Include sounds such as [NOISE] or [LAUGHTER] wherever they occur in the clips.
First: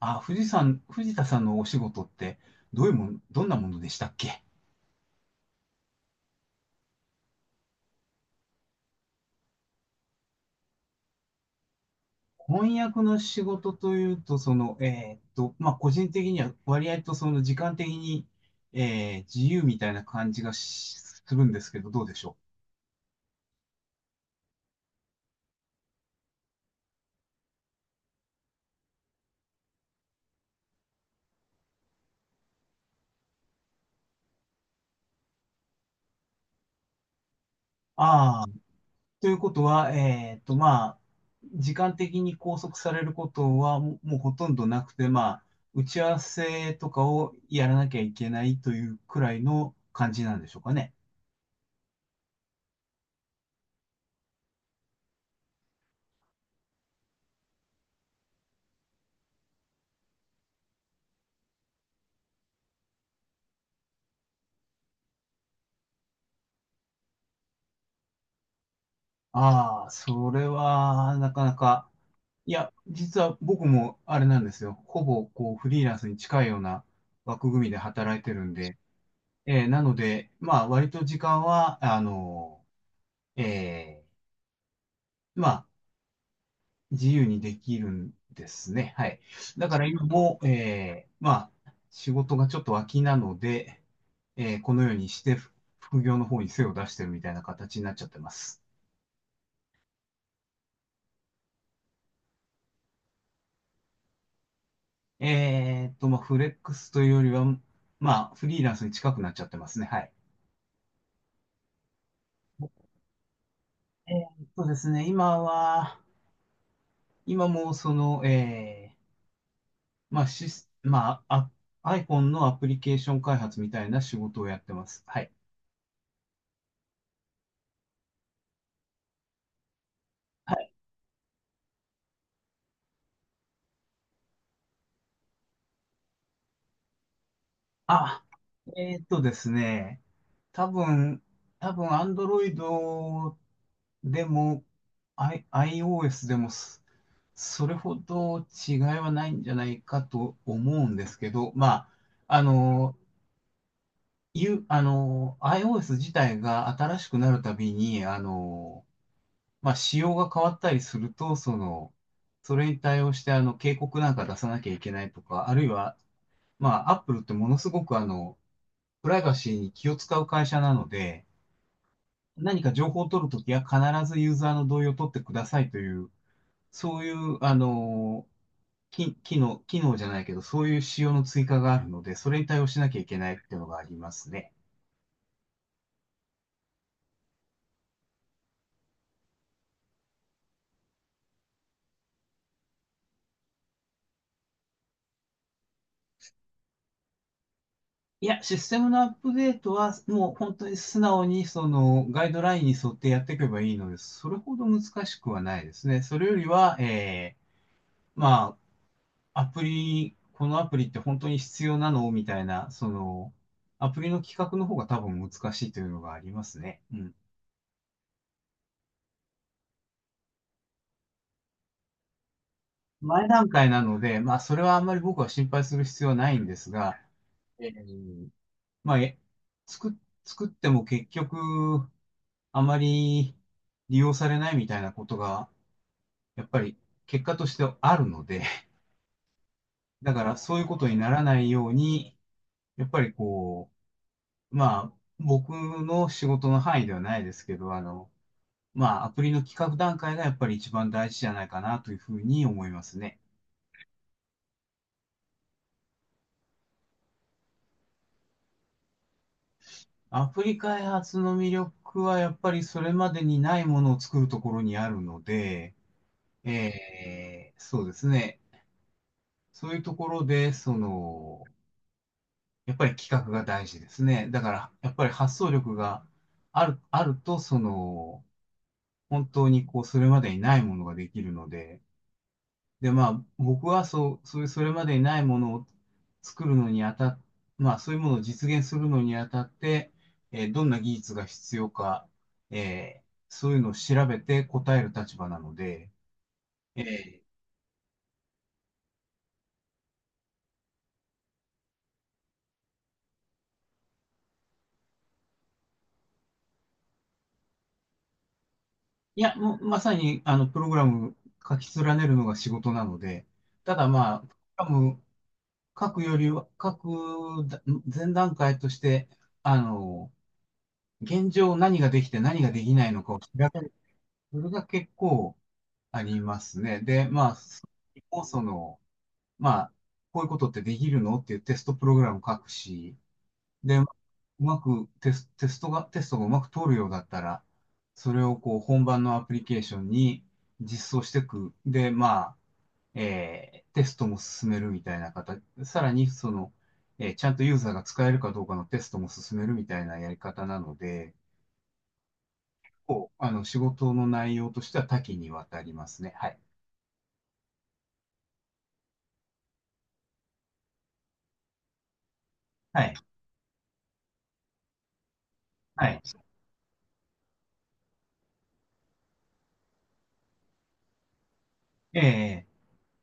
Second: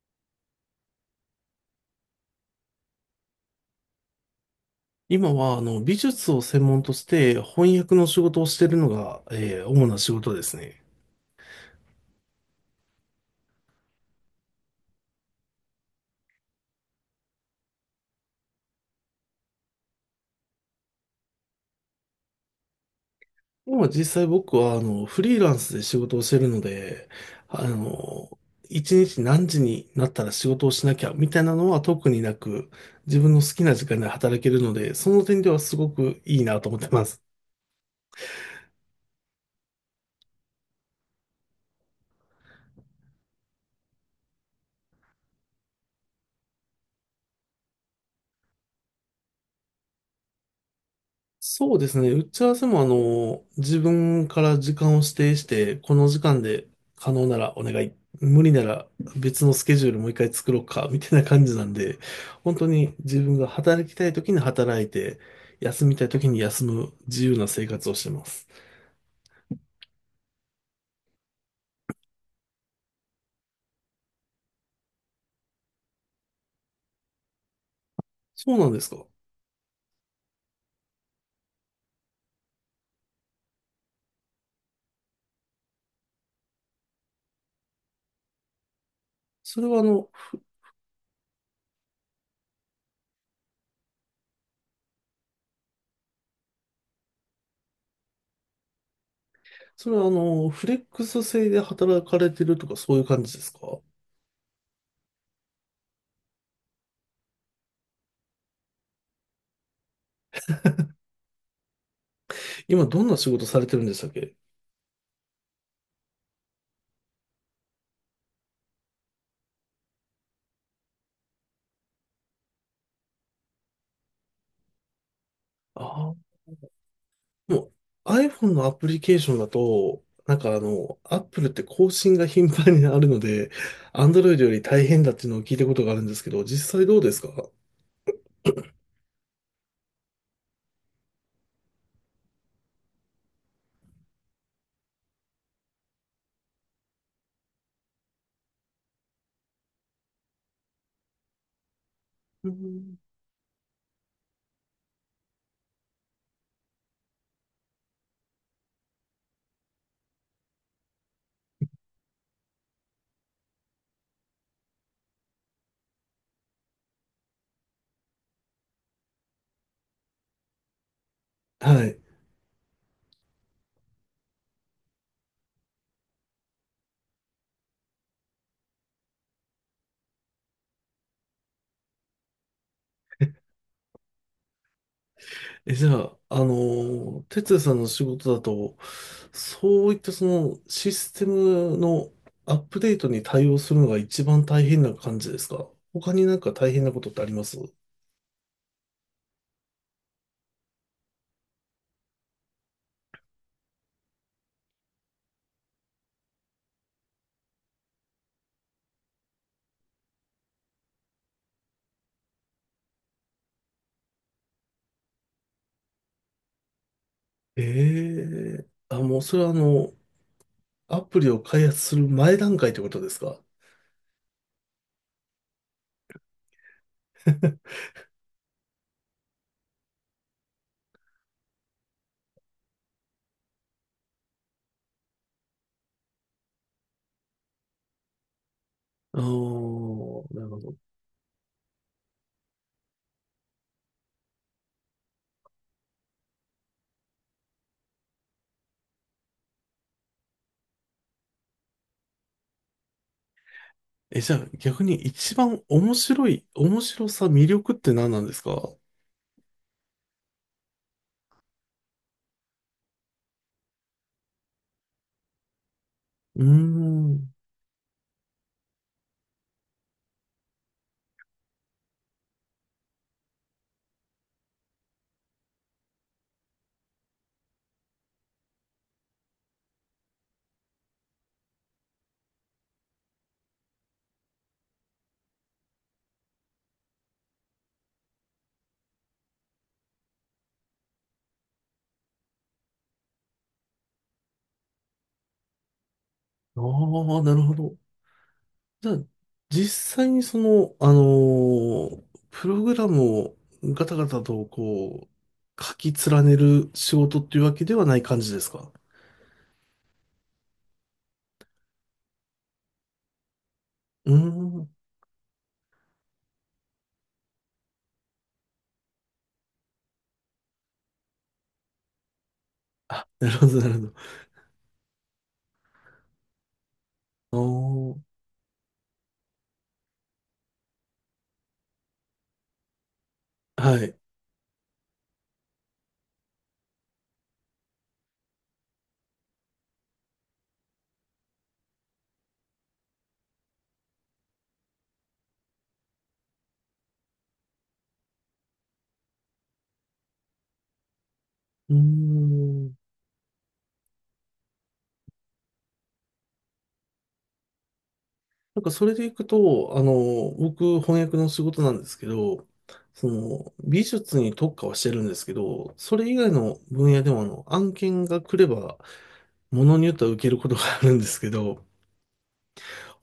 あ、藤さん、藤田さんのお仕事って、どういうもん、どんなものでしたっけ。今は、美術を専門として翻訳の仕事をしているのが、主な仕事ですね。翻訳の仕事というと、個人的には割合とその時間的に、自由みたいな感じがするんですけど、どうでしょう。今実際僕は、フリーランスで仕事をしているので、あの、一日何時になったら仕事をしなきゃ、みたいなのは特になく、自分の好きな時間で働けるので、その点ではすごくいいなと思ってます。ああ、ということは、時間的に拘束されることはうほとんどなくて、まあ、打ち合わせとかをやらなきゃいけないというくらいの感じなんでしょうかね。そうですね。打ち合わせも自分から時間を指定して、この時間で可能ならお願い。無理なら別のスケジュールもう一回作ろうか、みたいな感じなんで、本当に自分が働きたい時に働いて、休みたい時に休む自由な生活をしてます。ああ、それは、なかなか、いや、実は僕もあれなんですよ。ほぼ、こう、フリーランスに近いような枠組みで働いてるんそうなんで、ですか？なので、まあ、割と時間は、えーまあ、自由にできるんですね。はい。そだれかはあら今の、も、仕事がちょっと空きなので、このようにして、副業の方に背を出してるみたいな形になっちゃってます。それはあの、フレックス制で働かれてるとかそういう感じですか？フレックスというよりは、まあ、フリーランスに近くなっちゃってますね。はい。今どんな仕事されてるんでしたっけ？ですね、今もその、えー、まあ、シス、まあ、あ、iPhone のアプリケーション開発みたいな仕事をやってます。はい。ああー。もう iPhone のアプリケーションだと、はい。Apple って更新が頻繁にあるので、Android より大変だっていうのを聞いたことがあるんですけど、実際どうですか？あ、ですね、多分、多分 Android でも、iOS でもす、それほど違いはないんじゃないかと思うんですけど、まあ、あうの、ん。いうあの、iOS 自体が新しくなるたびに、仕様が変わったりすると、その、それに対応して、あの、警告なんか出さなきゃいけないとか、あるいは、まあ、Apple ってものすごく、あの、プライバシーに気を使う会社なので、はい。何か情報を取るときは必ずユーザーの同意を取ってくださいという、そういう、あの、き機能、機能じゃないけど、そういう仕様の追加があるので、それに対応しなきゃいけないっていうのがありますね。え、じゃあ、あの、哲也さんの仕事だと、そういったそのシステムのアップデートに対応するのが一番大変な感じですか？他になんか大変なことってあります？いや、システムのアップデートは、もう本当に素直にそのガイドラインに沿ってやっていけばいいのでそれほど難しくはないですね。それよりは、えー、まあ、アプリ、このアプリって本当に必要なのみたいな、その、アプリの企画の方が多分難しいというのがありますね。うん。ええ、あ、もうそれはあの、アプリを開発する前段階ってことです前か？ 段階なので、まあ、それはあんまり僕は心配する必要はないんですが、え [LAUGHS] ーまあ、え作、作っても結局、あまり利用されないみたいなことが、やっぱり結果としてあるので、ああ、[LAUGHS] だからなるそうほいうど。ことにならないように、やっぱりこう、まあ、僕の仕事の範囲ではないですけど、あの、まあ、アプリの企画段階がやっぱり一番大事じゃないかなというふうに思いますね。え、じゃあ逆に一番面白い、面白さ、魅力って何なんですか？うアプリ開発の魅力はやっぱりそれまでにないものを作るところにあるので、ーん。そうですね。そういうところで、その、やっぱり企画が大事ですね。だから、やっぱり発想力があると、その、本当にこう、それまでにないものができるので、で、まあ、僕はそう、そういう、それまでにないものを作るのにあたっ、まあ、そういうものを実現するのにあたって、えーどんな技術が必要か、えーそういうのを調べて答える立場なので、あえーあ、なるほど。じゃあ、実際にその、あのープログラムをガタガタとこう、書き連ねる仕事っていうわけではない感じですか？いや、もう、まさに、あの、プログラム書き連ねるのが仕事なので、ただうまーあ、プログん。ラム書くよりは、書く前段階として、あの、現状何ができて何ができないのあ、かを調なるほべど、なる。るそれが結構ありますね。で、まあ、ほそど。もその、まあ、こういうことってできるのっていうテストプログラム書くし、ああ、で、はうい。うまくテス、テストが、テストがうまく通るようだったら、それをこう本番のアプリケーションに実装していく。で、まあ、えーテストも進めるみたいな形、さらにその、えーちゃんとユーザーが使えるかどうかのテストも進めるみたいなやり方なので、ーん。こう、あの、仕事の内容としては多岐にわたりますね。はい。なんかそれでいくと、あの、僕、翻訳の仕事なんですけど、はい。その、美術に特化はしてるんですけど、はそい。れ以外の分野でもあの、案件が来れば、ものによっては受けることがあるんですけど、ええ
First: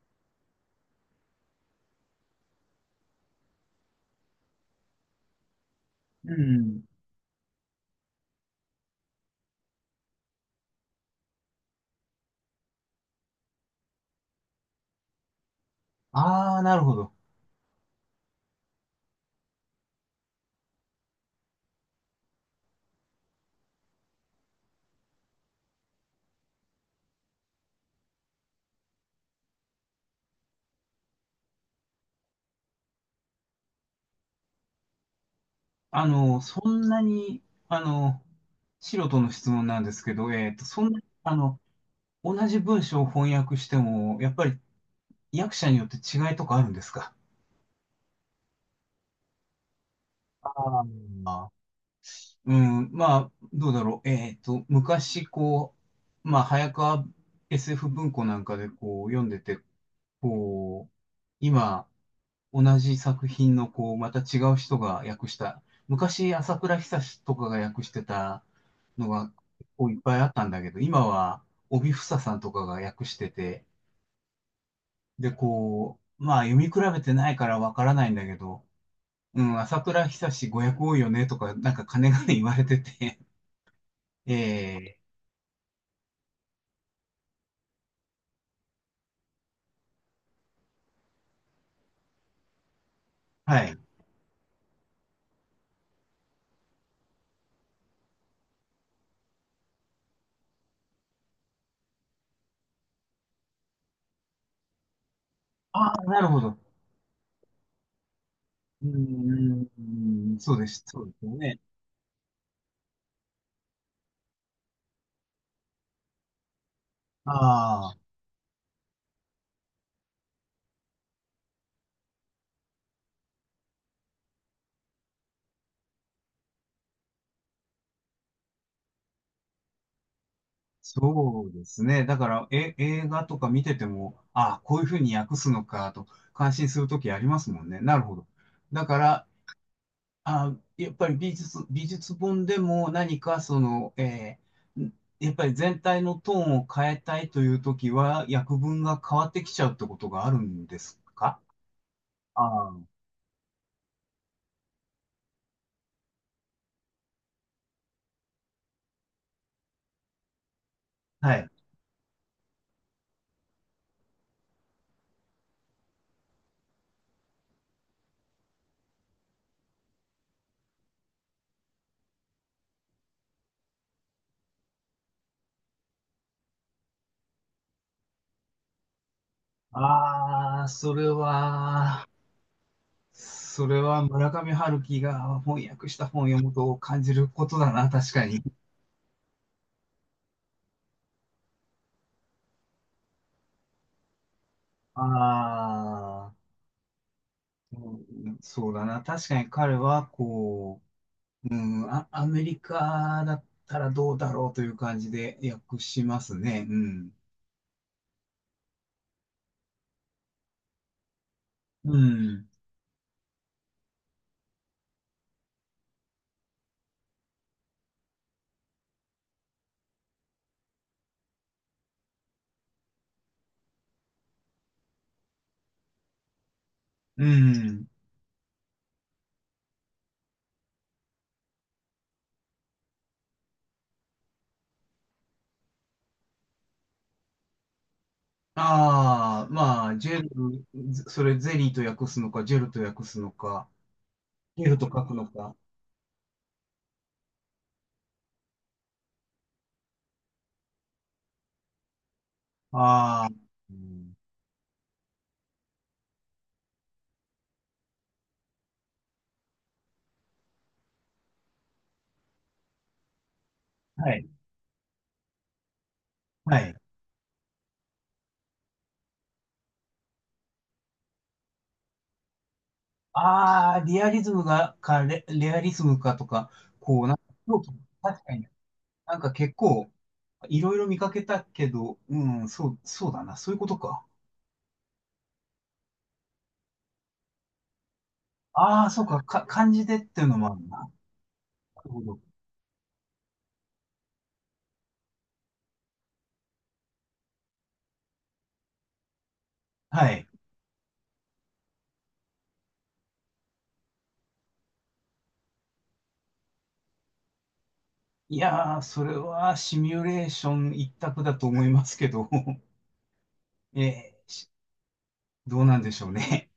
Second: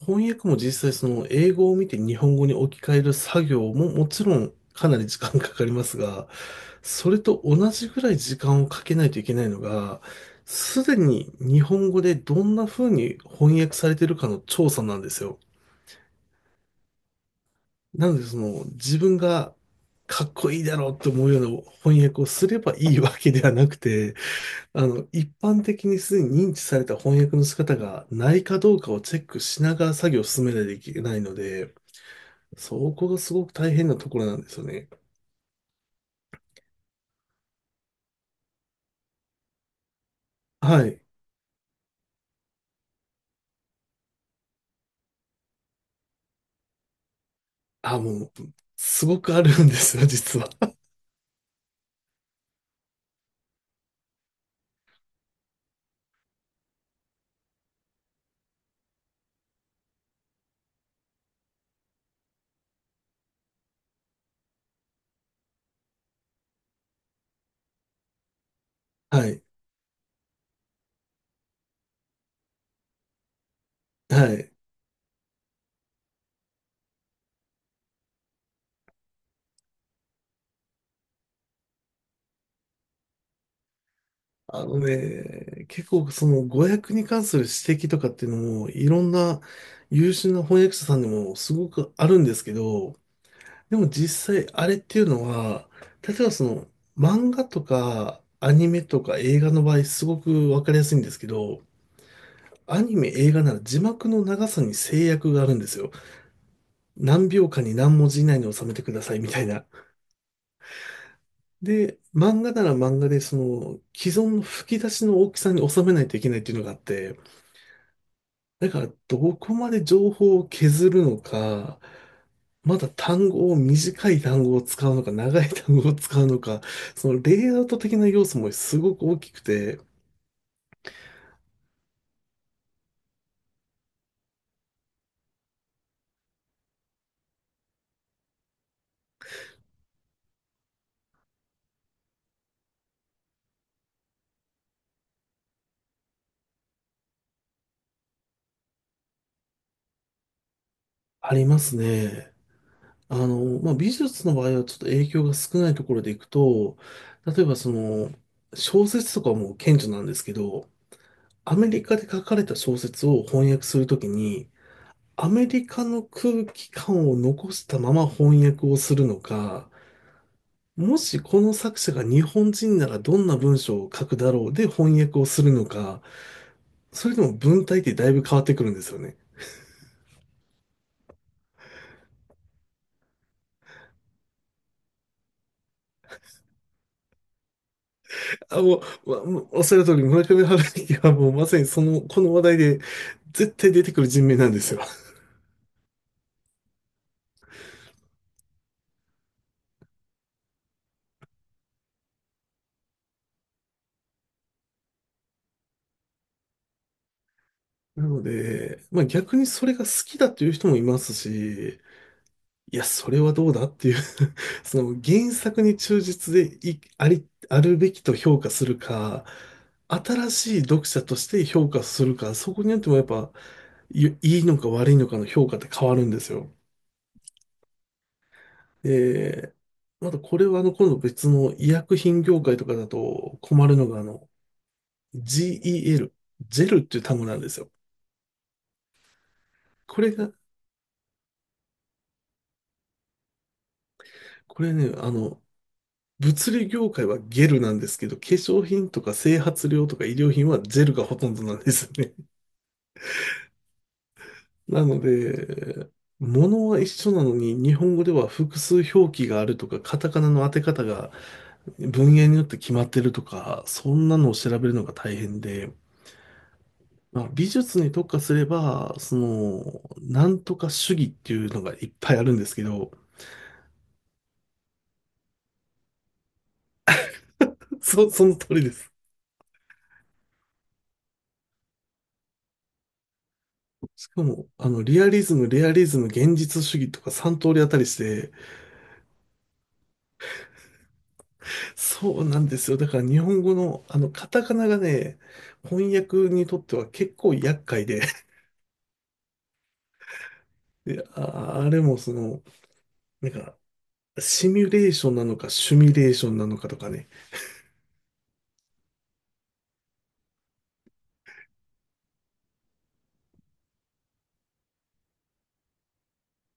翻訳も実際その、英語を見て日本語に置き換える作業ももちろんかなり時間かかりますが、うん。それと同じぐらい時間をかけないといけないのが、すでに日本語でどんな風に翻訳されてるかの調査なんですよ。ああ、なるほど。なので、その、自分がかっこいいだろうと思うような翻訳をすればいいわけではなくて、あの、一般的にすでに認知された翻訳の仕方がないかどうかをチェックしながら作業を進めないといけないので、そこがすごく大変なところなんですよね。あの、そんなに、あの、素人の質問なんですけど、えっと、そはんな、い。あの、同じ文章を翻訳しても、やっぱり役者によって違いとかあるんですか。あ、もう、すごくあるんですよ、実あは。あー、うん、まあ、どうだろう。えっと、昔、こう、まあ、早川 SF 文庫なんかで、こう、読んでて、こう、今、同じ作品の、こう、また違う人が訳した、昔、朝倉久とかが訳してたの [LAUGHS] はが、い。こう、いっぱいあったんだけど、今は、帯房さんとかが訳してて、はい。で、こう、まあ、読み比べてないからわからないんだけど、うん、朝倉久ご訳多いよね、とか、なんか、金がね言われてて、[LAUGHS] えあのえね、結構その語訳に関する指摘とかっていうのも、いろんな優秀な翻訳者さんでもすごくあるんですけど、はでい。も実際あれっていうのは、例えばその漫画とかアニメとか映画の場合すごくわかりやすいんですけど、アニメ映画なら字幕の長さに制約があるんですよ。ああ、なるほど。何秒間に何文字以内に収めてうくださいみたいーな。ん、そうです。そうですよね。で、漫画なら漫画でその既存の吹き出しの大きさに収めないといけないっていうのがあって、ああ、だからどこまで情報を削るのか、まだ単語を短い単語を使うのか、長い単語を使うのか、そのレイアウト的な要素もすごく大きくて、そうですね。だから、え、映画とか見てても、ああ、こういうふうに訳すのかと、感心するときありますもんね。なるほど。だから、ああ、やっぱり美術、美術本でも何かその、えーん、やっぱり全体のトーンを変えたいというときは、訳文が変わってきちゃうってことがあるんですあか。りますね。ああ、あの、まあ、美術の場合はちょっと影響が少ないところでいくと、例えばその、小説とかも顕著なんですけど、はい。アメリカで書かれた小説を翻訳するときに、アメリカの空気感を残したまま翻訳をするのか、もしこの作者が日本人ならどんな文章を書くだろうで翻訳をするのか、それでも文体ってだいぶ変わってくるんですよね。ああ、それは、それは村上春樹が翻訳した本を読むと感じることだな、確かに。あ、もう、おっしゃる通り村上春樹はもうまさにその、この話題で絶対出てくる人名なんですよ。ああ、うん、そうだな、確かに彼はこう、アメリカだったらどうだろうという感じで訳しますね。うん。なので、まあ逆にそれが好きだという人もいますし、うん。いや、それはどうだっていう [LAUGHS] その原作に忠実でい、あり、あるべきと評価するか、新しい読者として評価するか、そこによってもやっぱ、いいのか悪いのかの評価って変わるんですよ。うん。で、またこれはあの、今度別の医薬品業界とかだと困るのがあの、GEL、ジェルっていう単語なんですよ。ああ、まあ、こジれェが、ル、それゼリーと訳すのか、ジェルと訳すのか、ジこェれルと書ね、あくのの、か。物理業界はゲルなんですけど、化粧品とか整髪料とか医療品はジェルがほとんどなんですね。[LAUGHS] ああ、うん、なので、物は一緒なのに、日本語では複数表記があるとか、カタカナの当て方が文言によって決まってるとか、そんはない。のを調べるのが大変で、はい。まあ、美術に特化すれば、その、なんとか主義っていうのがいっぱいあるんですけど、ああ、リアリズムが、か、レ、レアリズムかとか、こう、なんか、そう [LAUGHS] 確そかのに、通りです。なんか結構、いろいろ見かけたけど、うん、そうだな、そういうことか。しかも、あの、リアリズム、レアリズム、現実主義とか3通りあったりして、ああ、そうか、か、漢字でっていうのもあるな。なるほど。そうなんですよ。だから日本語のあのカタカナがね、翻訳にとっては結構厄介で、はい。[LAUGHS] で、あれもその、なんか、シミュレーションなのかシュミレーションなのかとかね、いやー、それはシミュレーション一択だと思いますけど、[LAUGHS] えーしどうなんでしょうね。